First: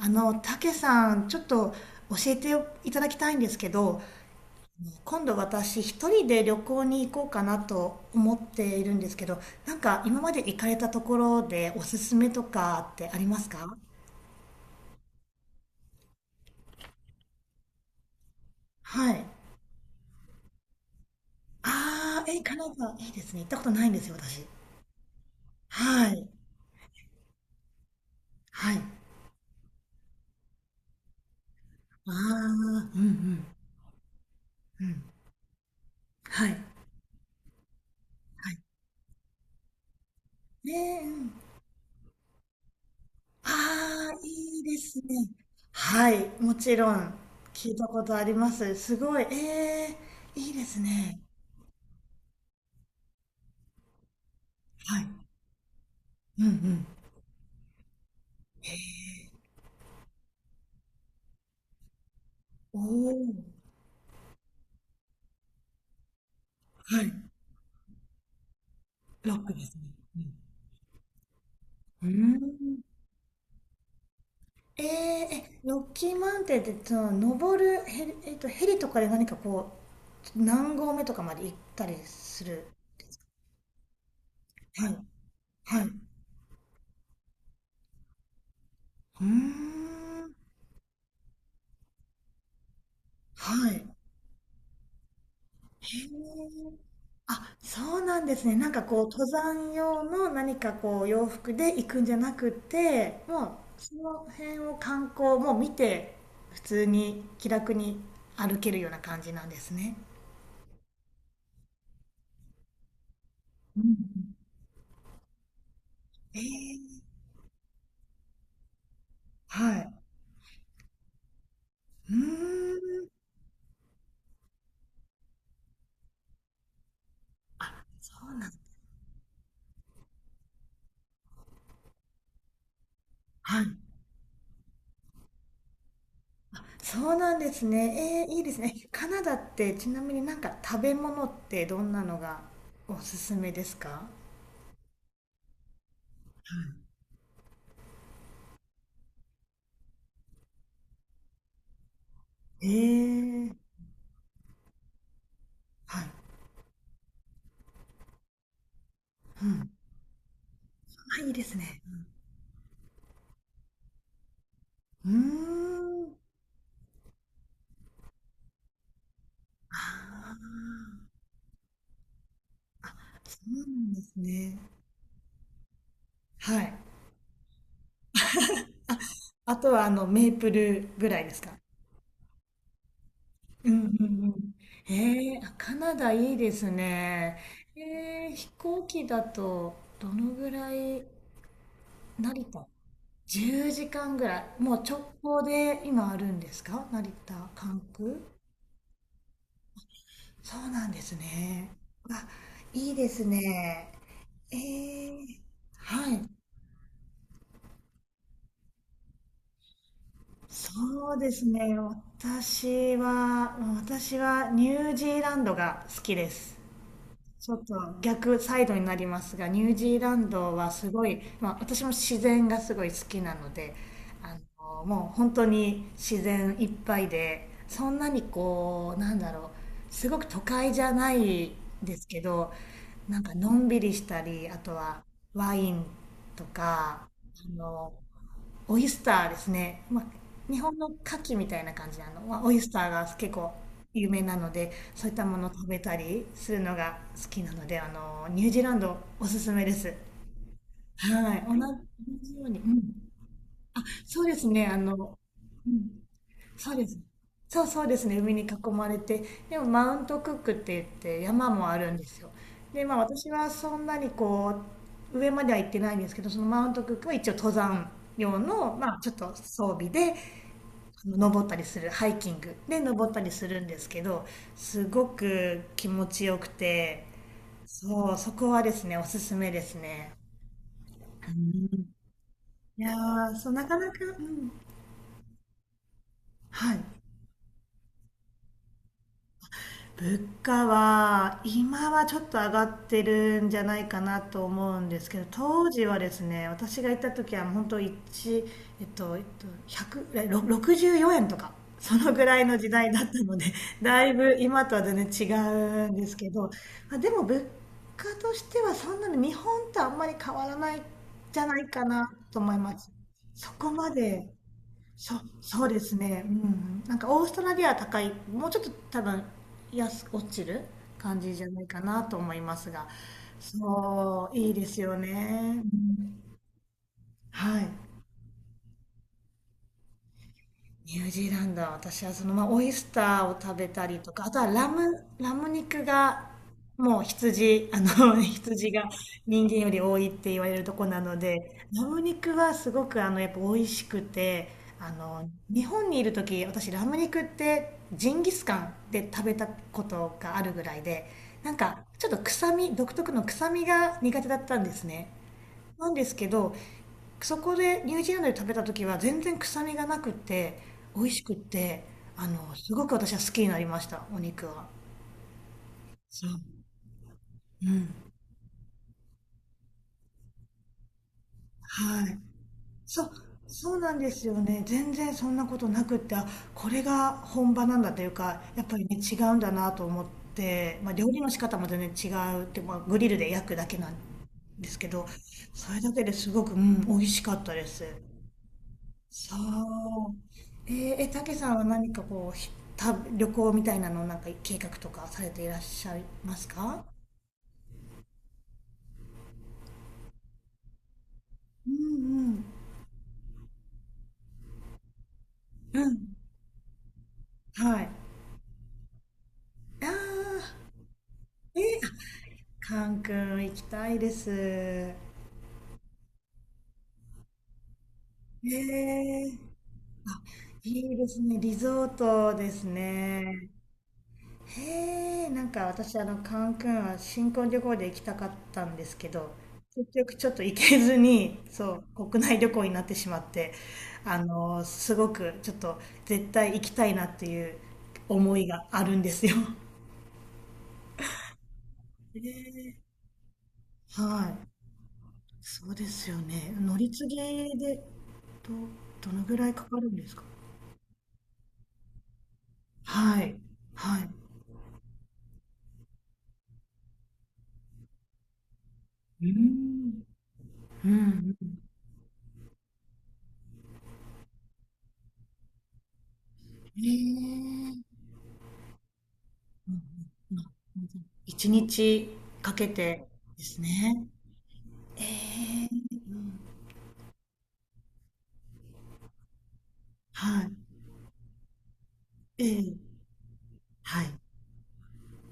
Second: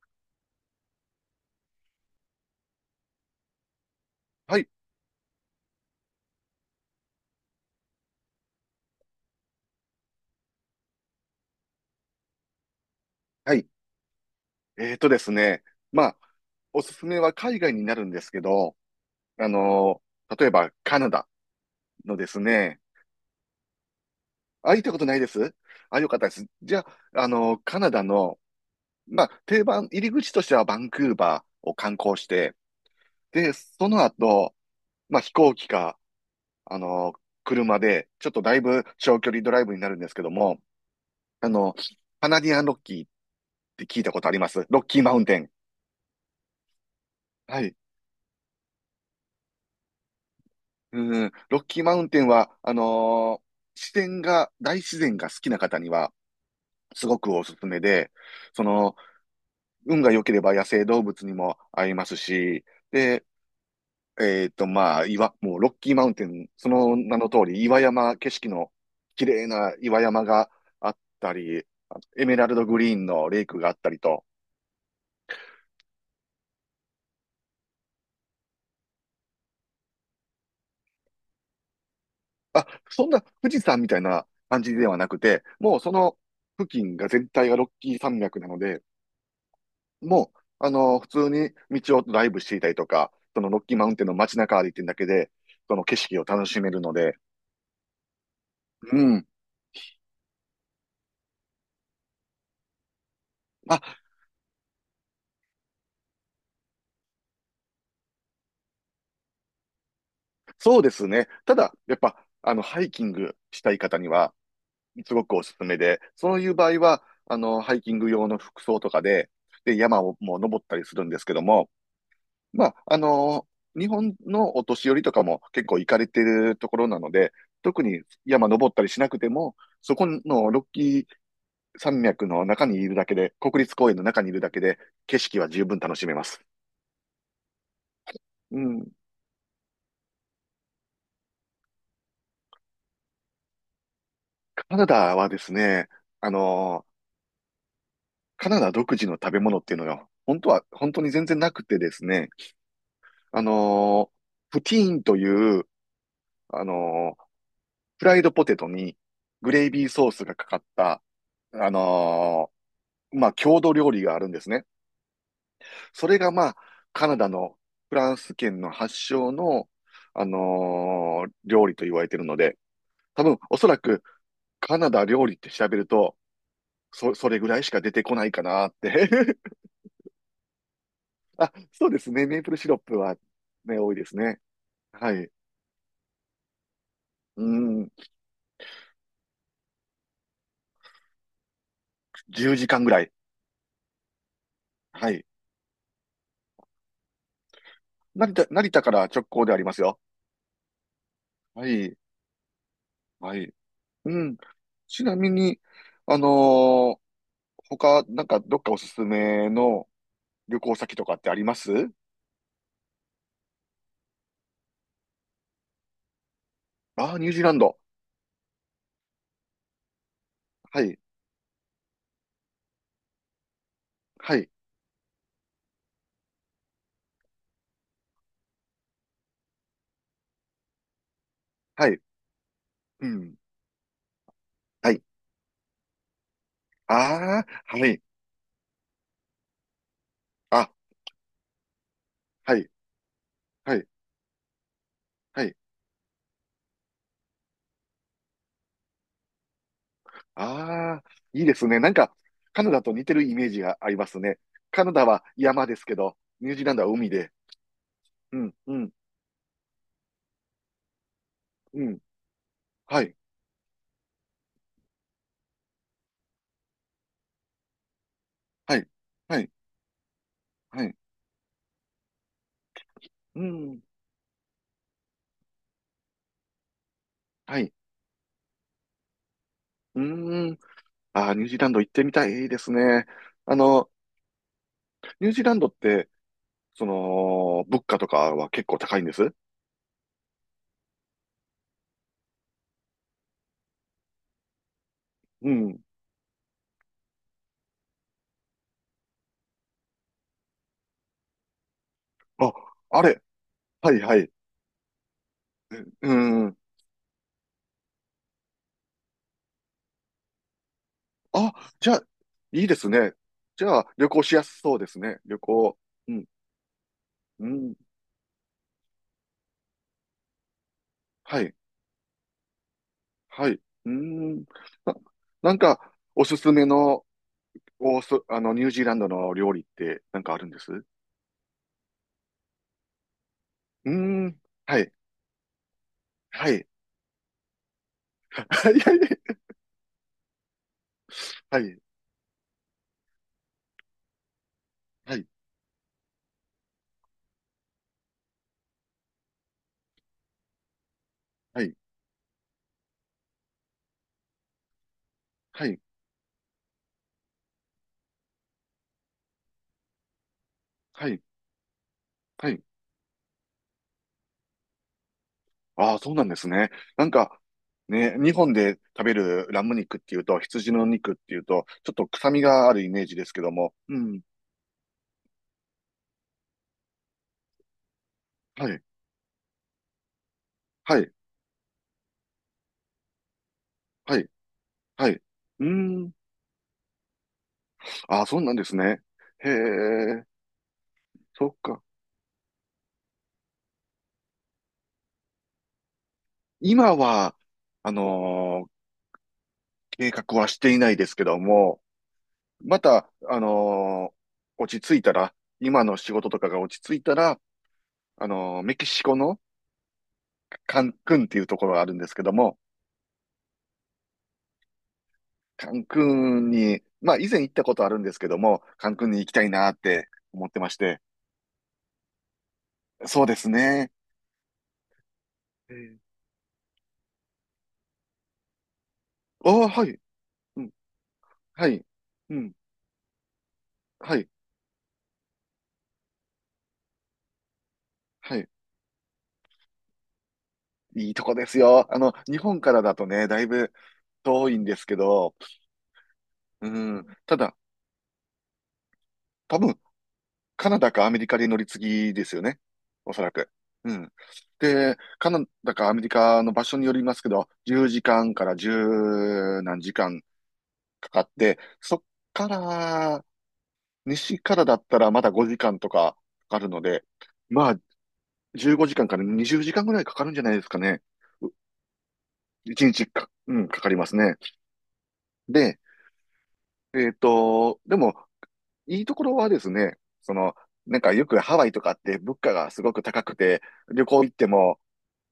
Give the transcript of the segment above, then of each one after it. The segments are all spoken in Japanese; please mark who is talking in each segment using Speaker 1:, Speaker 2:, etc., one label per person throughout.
Speaker 1: あの、たけさん、ちょっと教えていただきたいんですけど、
Speaker 2: はい、
Speaker 1: 今度私一人で旅行に行こうかなと思っているんですけど、なんか今まで行かれたところでおすすめとかってあります
Speaker 2: はい。
Speaker 1: か？
Speaker 2: えーとですね、まあ、おすすめは海外になるんですけど、
Speaker 1: はい。
Speaker 2: あの例えばカナダの
Speaker 1: ああ、
Speaker 2: です
Speaker 1: え、カナ
Speaker 2: ね。
Speaker 1: ダ、いいですね。行ったことないんですよ、私。
Speaker 2: あ、行ったことないです。あ、よ
Speaker 1: は
Speaker 2: かった
Speaker 1: い。
Speaker 2: です。じゃあ、カナダの、
Speaker 1: はい。あ
Speaker 2: まあ、定番、入り口としてはバンクーバーを観
Speaker 1: あ、
Speaker 2: 光して、
Speaker 1: うんうん。
Speaker 2: で、その後、
Speaker 1: うん。
Speaker 2: まあ、飛行機か、
Speaker 1: はい。は
Speaker 2: あのー車で、ちょっとだい
Speaker 1: い。
Speaker 2: ぶ長距離ドライブになるんですけども、
Speaker 1: ねえ、うん、
Speaker 2: あの、カナディアンロッキーって聞い
Speaker 1: あ
Speaker 2: た
Speaker 1: あ、
Speaker 2: ことありま
Speaker 1: いい
Speaker 2: す？
Speaker 1: で
Speaker 2: ロッ
Speaker 1: す
Speaker 2: キーマウン
Speaker 1: ね。
Speaker 2: テン。
Speaker 1: はい、もちろん
Speaker 2: は
Speaker 1: 聞
Speaker 2: い。
Speaker 1: いたことあります。すごい、ええ、いいですね。
Speaker 2: うん、ロッキーマウンテンは、自然が、大自
Speaker 1: はい。
Speaker 2: 然が好きな方には、
Speaker 1: うんうん。
Speaker 2: すごくおすすめで、その、運が良ければ野生動物にも会えますし、
Speaker 1: お
Speaker 2: で、
Speaker 1: お、
Speaker 2: まあ、もうロッキーマウンテン、その
Speaker 1: は
Speaker 2: 名
Speaker 1: い。
Speaker 2: の通り、岩山、景色の綺
Speaker 1: ロッ
Speaker 2: 麗
Speaker 1: クで
Speaker 2: な
Speaker 1: すね。
Speaker 2: 岩山があったり、あ、
Speaker 1: うん。
Speaker 2: エメ
Speaker 1: うー
Speaker 2: ラルドグ
Speaker 1: ん。
Speaker 2: リーンのレイクがあったりと、
Speaker 1: ええ、え、ロッキーマウンテンって、その、登るヘリとかで何かこう、何合目とかまで行ったりする？
Speaker 2: あ、そんな富士山みたいな感じで
Speaker 1: はい。
Speaker 2: はなくて、もう
Speaker 1: はい。
Speaker 2: そ
Speaker 1: う
Speaker 2: の付近が全体がロッキー山脈なので、
Speaker 1: ーん。
Speaker 2: もう、普通に道をドライブしていたりとか、そのロッ
Speaker 1: は
Speaker 2: キ
Speaker 1: い。
Speaker 2: ー
Speaker 1: へ
Speaker 2: マウンテンの街中歩いてるだけで、その景色を楽しめ
Speaker 1: え。
Speaker 2: るので、
Speaker 1: あ、そうなんですね。なんか
Speaker 2: う
Speaker 1: こう、登
Speaker 2: ん。
Speaker 1: 山用の何かこう、洋服で行くんじゃなくて、も
Speaker 2: あ、
Speaker 1: う、その辺を観光もう見て、普通に気楽に歩けるような感じなんですね。
Speaker 2: そうですね。ただ、やっぱ、ハイキングしたい
Speaker 1: うんうん、
Speaker 2: 方には、すごくおすすめで、そ
Speaker 1: え
Speaker 2: ういう場合
Speaker 1: ー、
Speaker 2: は、ハイキング用の服装とかで、
Speaker 1: は
Speaker 2: で、
Speaker 1: い。
Speaker 2: 山をもう登ったりするんですけども、
Speaker 1: うー
Speaker 2: まあ、
Speaker 1: ん、
Speaker 2: 日本のお年寄りとかも結構行かれてるところなので、特に
Speaker 1: そうな
Speaker 2: 山
Speaker 1: ん、
Speaker 2: 登ったりしなくても、そこのロッキー山脈の中にいるだけで、
Speaker 1: は
Speaker 2: 国
Speaker 1: い。
Speaker 2: 立公園の中にいるだけで、景色は十分楽しめます。
Speaker 1: そうなんですね。いいで
Speaker 2: う
Speaker 1: すね。
Speaker 2: ん。
Speaker 1: カナダってちなみになんか食べ物ってどんなのがおすすめですか？
Speaker 2: カナダはですね、あのーカナダ独自の食べ物っていうのが、本当は、本当に全然なくてですね、
Speaker 1: え
Speaker 2: あ
Speaker 1: ー、
Speaker 2: のプティーンという、
Speaker 1: はい。
Speaker 2: あのーフライドポテトに
Speaker 1: う
Speaker 2: グレイ
Speaker 1: ん。
Speaker 2: ビーソースがかかった、
Speaker 1: あ、いいです
Speaker 2: あ
Speaker 1: ね。
Speaker 2: のまあ、郷土料理があるんですね。
Speaker 1: うー
Speaker 2: そ
Speaker 1: ん。
Speaker 2: れがまあ、カナダのフランス圏の発祥の、
Speaker 1: ああ、
Speaker 2: 料理と言われているので、多
Speaker 1: そ
Speaker 2: 分、
Speaker 1: う
Speaker 2: お
Speaker 1: な
Speaker 2: そら
Speaker 1: んで
Speaker 2: く、
Speaker 1: すね。
Speaker 2: カナダ料理って調べると、
Speaker 1: はい。
Speaker 2: それぐらいしか出てこないかなって。
Speaker 1: あ とはあのメープルぐらいです
Speaker 2: あ、
Speaker 1: か？
Speaker 2: そうですね。メープルシロップは
Speaker 1: うんう
Speaker 2: ね、
Speaker 1: ん
Speaker 2: 多い
Speaker 1: う
Speaker 2: ですね。
Speaker 1: ん。
Speaker 2: はい。
Speaker 1: あ、カナダいいですね。
Speaker 2: うん、
Speaker 1: 飛行機だとどのぐらい？成
Speaker 2: 10
Speaker 1: 田？
Speaker 2: 時間ぐらい。
Speaker 1: 10 時間ぐらい。もう
Speaker 2: は
Speaker 1: 直
Speaker 2: い。
Speaker 1: 行で今あるんですか？成田、関空？
Speaker 2: 成田から直行でありますよ。
Speaker 1: そうなんです
Speaker 2: は
Speaker 1: ね。
Speaker 2: い。
Speaker 1: あ、いいです
Speaker 2: はい。
Speaker 1: ね。
Speaker 2: うん。
Speaker 1: え
Speaker 2: ちな
Speaker 1: ー、
Speaker 2: みに、
Speaker 1: は
Speaker 2: あの
Speaker 1: い。
Speaker 2: ー他、なんか、どっかおすすめの旅行先と
Speaker 1: そ
Speaker 2: か
Speaker 1: う
Speaker 2: って
Speaker 1: で
Speaker 2: あり
Speaker 1: す
Speaker 2: ま
Speaker 1: ね。
Speaker 2: す？
Speaker 1: 私はニュージーランドが好きです。
Speaker 2: ああー、ニュージー
Speaker 1: ち
Speaker 2: ラ
Speaker 1: ょ
Speaker 2: ン
Speaker 1: っと
Speaker 2: ド。
Speaker 1: 逆サイドになりますが、ニュージーランドは
Speaker 2: は
Speaker 1: す
Speaker 2: い。
Speaker 1: ごい、まあ、私も自然がすごい好きなので、あ
Speaker 2: はい。
Speaker 1: の、もう本当に自然いっぱいで、そんなにこう、なんだろう、すごく都会じゃない
Speaker 2: は
Speaker 1: で
Speaker 2: い。
Speaker 1: すけど、
Speaker 2: う
Speaker 1: なんか
Speaker 2: ん。
Speaker 1: のんびりしたり、あと
Speaker 2: はい。
Speaker 1: はワインとか、
Speaker 2: あ
Speaker 1: あ
Speaker 2: あ、は
Speaker 1: の、
Speaker 2: い。
Speaker 1: オイスターですね。まあ、日
Speaker 2: あ、
Speaker 1: 本の牡蠣みたいな感じなの、まあ、オ
Speaker 2: は
Speaker 1: イ
Speaker 2: い。
Speaker 1: スターが結構
Speaker 2: はい。
Speaker 1: 有名なので、そういったも
Speaker 2: は
Speaker 1: のを
Speaker 2: い。
Speaker 1: 食べたりするのが好きなので、あの、ニュージーランドおすすめです。
Speaker 2: ああ、
Speaker 1: は
Speaker 2: い
Speaker 1: い。
Speaker 2: い
Speaker 1: 同
Speaker 2: ですね。なんか、
Speaker 1: じように。
Speaker 2: カ
Speaker 1: う
Speaker 2: ナダと似
Speaker 1: ん。
Speaker 2: てるイメージがあります
Speaker 1: そうで
Speaker 2: ね。
Speaker 1: すね。あ
Speaker 2: カナダ
Speaker 1: の、
Speaker 2: は山
Speaker 1: う
Speaker 2: ですけ
Speaker 1: ん。
Speaker 2: ど、ニュージー
Speaker 1: そ
Speaker 2: ラ
Speaker 1: う
Speaker 2: ンド
Speaker 1: で
Speaker 2: は
Speaker 1: す。
Speaker 2: 海で。
Speaker 1: そうそうですね。海
Speaker 2: う
Speaker 1: に囲
Speaker 2: ん、う
Speaker 1: ま
Speaker 2: ん、
Speaker 1: れて。でも、マウントクックって言って山もあ
Speaker 2: う
Speaker 1: るん
Speaker 2: ん。
Speaker 1: ですよ。で、まあ
Speaker 2: はい、
Speaker 1: 私はそんなにこう、上までは行ってないんですけど、そのマウントクックは一応登山用の、
Speaker 2: はい、
Speaker 1: まあちょっと
Speaker 2: はい、
Speaker 1: 装備で、
Speaker 2: はい。
Speaker 1: 登ったりするハイキングで登ったり
Speaker 2: う
Speaker 1: するんで
Speaker 2: ん、
Speaker 1: すけど、すごく気持ちよくて、
Speaker 2: はい。
Speaker 1: そう、そこはですねおすすめです
Speaker 2: う
Speaker 1: ね。
Speaker 2: ーん。ああ、ニュージーランド行ってみたい。いいです
Speaker 1: いや
Speaker 2: ね。
Speaker 1: ー、そう
Speaker 2: あ
Speaker 1: なか
Speaker 2: の、
Speaker 1: なか、うん、
Speaker 2: ニュージーランドって、
Speaker 1: はい。
Speaker 2: 物価とかは結構高いんです？
Speaker 1: 物価は今はちょっと上がってるんじゃないかなと思うんですけど、
Speaker 2: う
Speaker 1: 当
Speaker 2: ん。
Speaker 1: 時はですね私が行った時は本当1、100えろ64円とかそのぐらい
Speaker 2: あ、
Speaker 1: の時代だ
Speaker 2: あ
Speaker 1: った
Speaker 2: れ。
Speaker 1: ので
Speaker 2: はい、
Speaker 1: だい
Speaker 2: はい。
Speaker 1: ぶ今とは全然違うんで
Speaker 2: う
Speaker 1: すけど、
Speaker 2: ん。
Speaker 1: まあ、でも物価としてはそんなに日本とあんまり変わらないんじゃ
Speaker 2: あ、
Speaker 1: ないか
Speaker 2: じゃあ、
Speaker 1: なと思い
Speaker 2: いいで
Speaker 1: ま
Speaker 2: す
Speaker 1: す。
Speaker 2: ね。
Speaker 1: そ
Speaker 2: じ
Speaker 1: こ
Speaker 2: ゃあ、
Speaker 1: ま
Speaker 2: 旅行
Speaker 1: で
Speaker 2: しやすそうです
Speaker 1: そ
Speaker 2: ね。旅
Speaker 1: そう
Speaker 2: 行。
Speaker 1: です
Speaker 2: う
Speaker 1: ね、
Speaker 2: ん、
Speaker 1: うん、なんかオースト
Speaker 2: う
Speaker 1: ラリア
Speaker 2: ん。
Speaker 1: は高い、もうちょっと多分安く落ちる感じ
Speaker 2: は
Speaker 1: じゃ
Speaker 2: い。
Speaker 1: ないかなと思いますが、
Speaker 2: はい。うー
Speaker 1: そう、
Speaker 2: ん。
Speaker 1: いいです
Speaker 2: な、
Speaker 1: よ
Speaker 2: なん
Speaker 1: ね。う
Speaker 2: か、
Speaker 1: ん、
Speaker 2: おすすめの、
Speaker 1: はい。
Speaker 2: おそ、あの、ニュージーランドの料理って、なんかあるんです？う
Speaker 1: ニュージーランドは私はそのまあオイスターを食べた
Speaker 2: ー
Speaker 1: りとか、あと
Speaker 2: ん。
Speaker 1: は
Speaker 2: はい。
Speaker 1: ラム肉が
Speaker 2: はい。
Speaker 1: もう羊、あの 羊
Speaker 2: はい。
Speaker 1: が人間より多いって言われるとこなので、
Speaker 2: はい。
Speaker 1: ラム肉はすごくあのやっぱ美味しくて、あ
Speaker 2: はい。
Speaker 1: の、日本にいる時私ラム肉ってジンギスカンで食べたことがあるぐらいで、なん
Speaker 2: はい。
Speaker 1: かちょっと臭み、独特の臭みが苦手だったんですね。
Speaker 2: はい。
Speaker 1: なんですけど、そこでニュージーランドで食べた時は全然臭みがなくて美
Speaker 2: は
Speaker 1: 味
Speaker 2: い。
Speaker 1: しくって、あ
Speaker 2: は
Speaker 1: の
Speaker 2: い。
Speaker 1: すごく私は好きになりました、お肉は。
Speaker 2: ああ、そうな
Speaker 1: そ
Speaker 2: ん
Speaker 1: う。
Speaker 2: ですね。なんか、
Speaker 1: うん、
Speaker 2: ね、日本で食べるラム肉っていうと、羊の肉っていうと、ちょっと
Speaker 1: はい。
Speaker 2: 臭みがあるイメ
Speaker 1: そ
Speaker 2: ー
Speaker 1: う
Speaker 2: ジですけど
Speaker 1: そ
Speaker 2: も。
Speaker 1: うな
Speaker 2: う
Speaker 1: んで
Speaker 2: ん。
Speaker 1: すよね。全然そんなことなくって、あ、これが本場なんだというかやっ
Speaker 2: は
Speaker 1: ぱ
Speaker 2: い。
Speaker 1: りね違うんだなと思って、まあ、
Speaker 2: は
Speaker 1: 料
Speaker 2: い。
Speaker 1: 理の仕方も全然違うって、まあ、グリルで焼くだけなん
Speaker 2: はい。
Speaker 1: ですけど、
Speaker 2: はい。う
Speaker 1: それだ
Speaker 2: ー
Speaker 1: けで
Speaker 2: ん。
Speaker 1: すごく、うん、美味しかったです。
Speaker 2: ああ、そうなんですね。
Speaker 1: そ
Speaker 2: へ
Speaker 1: う。
Speaker 2: え。
Speaker 1: え、たけ
Speaker 2: そ
Speaker 1: さ
Speaker 2: っ
Speaker 1: んは
Speaker 2: か。
Speaker 1: 何かこう、旅行みたいなのをなんか計画とかされていらっしゃいますか？
Speaker 2: 今は、あのー計画はしていないですけど
Speaker 1: う
Speaker 2: も、
Speaker 1: ん
Speaker 2: また、落ち着いたら、
Speaker 1: うん。
Speaker 2: 今
Speaker 1: う
Speaker 2: の仕
Speaker 1: ん。
Speaker 2: 事とかが落ち着いたら、
Speaker 1: はい。
Speaker 2: メキシコの
Speaker 1: ああ、
Speaker 2: カンクンっていうところ
Speaker 1: え、
Speaker 2: があるんですけども、
Speaker 1: カン君行きたいです。
Speaker 2: カンクンに、まあ以前行ったことあるんですけども、カンクンに
Speaker 1: ー
Speaker 2: 行きたいなって
Speaker 1: あ、
Speaker 2: 思ってまし
Speaker 1: いい
Speaker 2: て、
Speaker 1: ですね。リゾートです
Speaker 2: そうで
Speaker 1: ね。
Speaker 2: すね。
Speaker 1: へえ、なんか私あ
Speaker 2: え、
Speaker 1: のカンクンは新婚旅行で行きたかったんですけど、
Speaker 2: あ、は
Speaker 1: 結
Speaker 2: い。
Speaker 1: 局ちょっと
Speaker 2: う
Speaker 1: 行
Speaker 2: ん、
Speaker 1: けずに、
Speaker 2: は
Speaker 1: そ
Speaker 2: い。
Speaker 1: う、国
Speaker 2: う
Speaker 1: 内旅
Speaker 2: ん、
Speaker 1: 行になってしまって、
Speaker 2: は
Speaker 1: あ
Speaker 2: い。
Speaker 1: の、すごくちょっと絶対行きたいなっていう思
Speaker 2: は
Speaker 1: い
Speaker 2: い。
Speaker 1: があるんですよ。
Speaker 2: いいとこですよ。
Speaker 1: へ
Speaker 2: 日本か
Speaker 1: え、
Speaker 2: らだとね、だいぶ
Speaker 1: はい。
Speaker 2: 遠いんですけど、
Speaker 1: そうですよね。
Speaker 2: う
Speaker 1: 乗り継
Speaker 2: ん。
Speaker 1: ぎ
Speaker 2: ただ、
Speaker 1: で、ど、どのぐらい
Speaker 2: 多
Speaker 1: か
Speaker 2: 分、
Speaker 1: かるんですか？
Speaker 2: カナダかアメリカで乗り継ぎですよね。おそ
Speaker 1: は
Speaker 2: ら
Speaker 1: い。
Speaker 2: く。う
Speaker 1: はい。う
Speaker 2: ん。で、カナダかアメリカの場所によりますけど、10時間かんから
Speaker 1: ー
Speaker 2: 10何時
Speaker 1: ん。
Speaker 2: 間
Speaker 1: うんう
Speaker 2: かかっ
Speaker 1: ん。
Speaker 2: て、そっから、西からだったらまだ5時間とかかかるの
Speaker 1: へ
Speaker 2: で、まあ、
Speaker 1: え、
Speaker 2: 15時間かんから20
Speaker 1: う
Speaker 2: 時
Speaker 1: ん
Speaker 2: 間ぐらいかかるん
Speaker 1: う
Speaker 2: じ
Speaker 1: ん
Speaker 2: ゃないですか
Speaker 1: う
Speaker 2: ね。
Speaker 1: ん。一
Speaker 2: う
Speaker 1: 日かけ
Speaker 2: 1日
Speaker 1: て
Speaker 2: か、
Speaker 1: で
Speaker 2: う
Speaker 1: す
Speaker 2: ん、かかりま
Speaker 1: ね。
Speaker 2: すね。
Speaker 1: え
Speaker 2: で、
Speaker 1: え、
Speaker 2: でも、いいところはですね、
Speaker 1: はい。
Speaker 2: なんかよくハワイとかって物価が
Speaker 1: え
Speaker 2: すご
Speaker 1: え、
Speaker 2: く高くて、
Speaker 1: は
Speaker 2: 旅
Speaker 1: い。
Speaker 2: 行行っても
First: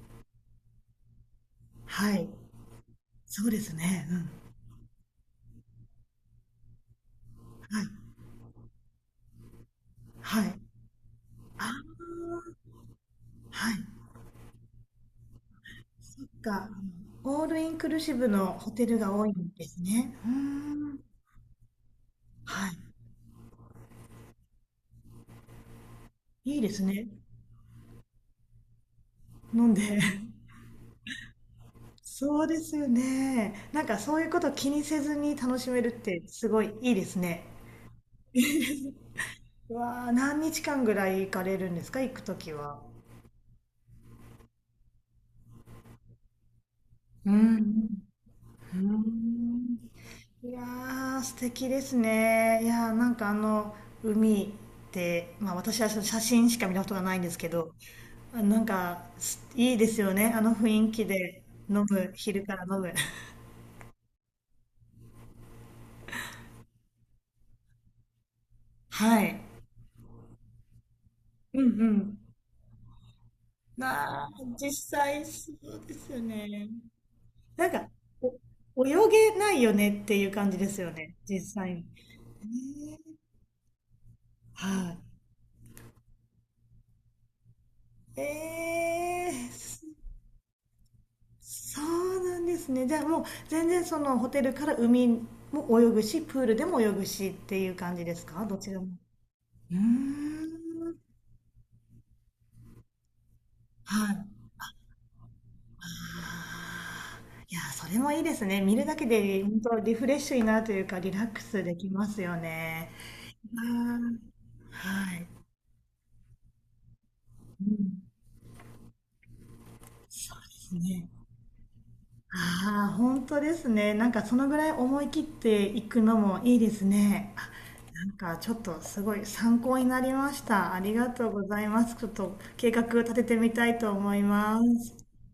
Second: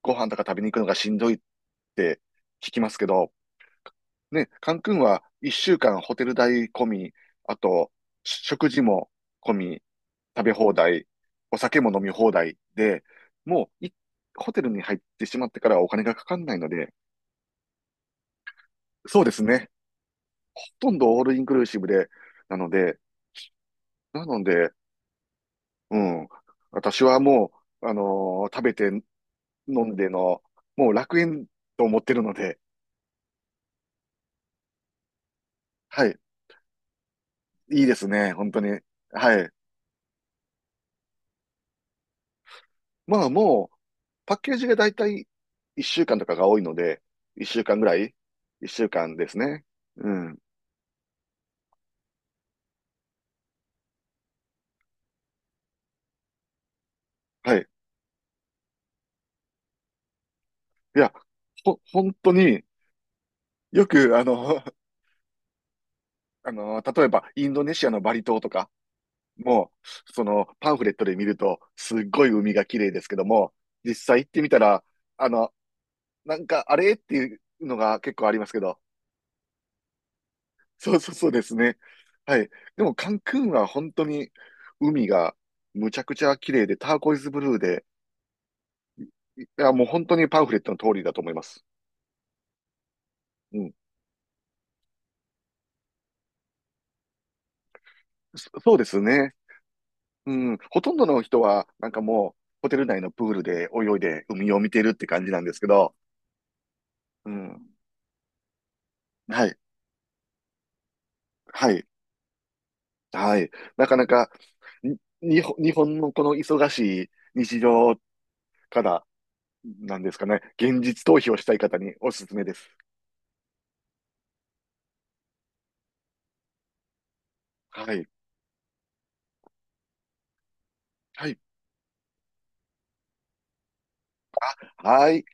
Speaker 2: ご飯とか食べに行くのがしんどいっ
Speaker 1: は
Speaker 2: て
Speaker 1: い。
Speaker 2: 聞きますけど、
Speaker 1: そうですね。うん。
Speaker 2: ね、カンクンは一週間ホテル代込み、あ
Speaker 1: は
Speaker 2: と
Speaker 1: い。
Speaker 2: 食事も込み、
Speaker 1: は
Speaker 2: 食べ
Speaker 1: い。
Speaker 2: 放題、お
Speaker 1: あ、
Speaker 2: 酒も飲み放題で、
Speaker 1: は
Speaker 2: も
Speaker 1: い。
Speaker 2: ういホテルに入ってしまってからはお金が
Speaker 1: そ
Speaker 2: か
Speaker 1: っ
Speaker 2: かんない
Speaker 1: か。あ
Speaker 2: の
Speaker 1: の
Speaker 2: で、
Speaker 1: オールインクルーシブのホテルが
Speaker 2: そう
Speaker 1: 多
Speaker 2: で
Speaker 1: い
Speaker 2: す
Speaker 1: んで
Speaker 2: ね。
Speaker 1: すね。うー
Speaker 2: ほとん
Speaker 1: ん。
Speaker 2: どオールインクルーシブで、なの
Speaker 1: は
Speaker 2: で、なので、うん、
Speaker 1: い。いいです
Speaker 2: 私
Speaker 1: ね。
Speaker 2: はもう、食べて
Speaker 1: 飲んで。
Speaker 2: 飲ん での、もう楽園と思ってるの
Speaker 1: そうで
Speaker 2: で、
Speaker 1: すよね。なんかそういうこと気にせずに楽しめるっ
Speaker 2: はい、
Speaker 1: てすごいいいですね。
Speaker 2: いいですね、本当に。はい。
Speaker 1: うわあ、何日間ぐらい行かれるんですか、行くときは？
Speaker 2: まあもう、パッケージがだいたい1週間とかが多いので、
Speaker 1: う
Speaker 2: 1週間ぐら
Speaker 1: ん。
Speaker 2: い ?1
Speaker 1: うー
Speaker 2: 週間ですね。
Speaker 1: ん、
Speaker 2: うん。
Speaker 1: いやー素敵ですね。いやー、なんかあの海ってまあ私はその写真しか見たことがないんですけ
Speaker 2: はい。
Speaker 1: ど、あ、なんかすいいですよね、あの雰囲
Speaker 2: い
Speaker 1: 気
Speaker 2: や、
Speaker 1: で。
Speaker 2: ほ、
Speaker 1: 飲む、
Speaker 2: 本当
Speaker 1: 昼から
Speaker 2: に
Speaker 1: 飲む。
Speaker 2: よく、例えばインドネシアのバリ島とか
Speaker 1: はい。
Speaker 2: も、そのパンフレットで見ると、
Speaker 1: うんう
Speaker 2: すっ
Speaker 1: ん。
Speaker 2: ごい海が綺麗ですけども、実際
Speaker 1: な
Speaker 2: 行
Speaker 1: あ、
Speaker 2: ってみた
Speaker 1: 実
Speaker 2: ら、
Speaker 1: 際
Speaker 2: あ
Speaker 1: そ
Speaker 2: の、
Speaker 1: うですよ
Speaker 2: なんか
Speaker 1: ね。
Speaker 2: あれっていう
Speaker 1: なん
Speaker 2: の
Speaker 1: か、
Speaker 2: が結構ありますけど、
Speaker 1: お、泳げないよねっていう感じですよ
Speaker 2: そう そう
Speaker 1: ね、
Speaker 2: そう
Speaker 1: 実
Speaker 2: です
Speaker 1: 際
Speaker 2: ね。
Speaker 1: に。ね
Speaker 2: はい。でもカ
Speaker 1: ー、
Speaker 2: ンクンは本当に
Speaker 1: はい。
Speaker 2: 海がむちゃくちゃ綺麗で、ターコイズブルーで、
Speaker 1: え
Speaker 2: いや、もう
Speaker 1: ー
Speaker 2: 本当にパンフレットの通りだと思います。
Speaker 1: そうなんですね。じゃあもう
Speaker 2: う
Speaker 1: 全
Speaker 2: ん。
Speaker 1: 然そのホテルから海も泳ぐし、プールでも泳ぐしっていう感じですか、どち
Speaker 2: そう
Speaker 1: ら
Speaker 2: で
Speaker 1: も？
Speaker 2: すね。
Speaker 1: うー
Speaker 2: う
Speaker 1: ん。
Speaker 2: ん。ほとんどの人は、なんかもう、ホテル内のプールで泳い
Speaker 1: はい。あ
Speaker 2: で海を見てるって感じなんですけど、う
Speaker 1: ー、いや
Speaker 2: ん。
Speaker 1: ー、それもいいですね。見るだけで
Speaker 2: はい。
Speaker 1: 本当リフレッシュになるというか、リラックス
Speaker 2: は
Speaker 1: で
Speaker 2: い。
Speaker 1: きますよね。
Speaker 2: はい。
Speaker 1: あ
Speaker 2: なかな
Speaker 1: ー、
Speaker 2: か、
Speaker 1: はい。
Speaker 2: 日本のこの忙しい日
Speaker 1: う
Speaker 2: 常
Speaker 1: ん。
Speaker 2: から、なんですか
Speaker 1: そ
Speaker 2: ね、
Speaker 1: うです
Speaker 2: 現実
Speaker 1: ね。
Speaker 2: 逃避をしたい方におすすめです。
Speaker 1: ああ、本当ですね。なんかそのぐらい思い切っていくのもいいですね。あ、
Speaker 2: は
Speaker 1: な
Speaker 2: い。
Speaker 1: んかちょっとすごい参考になりました。ありがと
Speaker 2: は
Speaker 1: う
Speaker 2: い。
Speaker 1: ございます。ちょっと計画立ててみたいと思います。
Speaker 2: はい。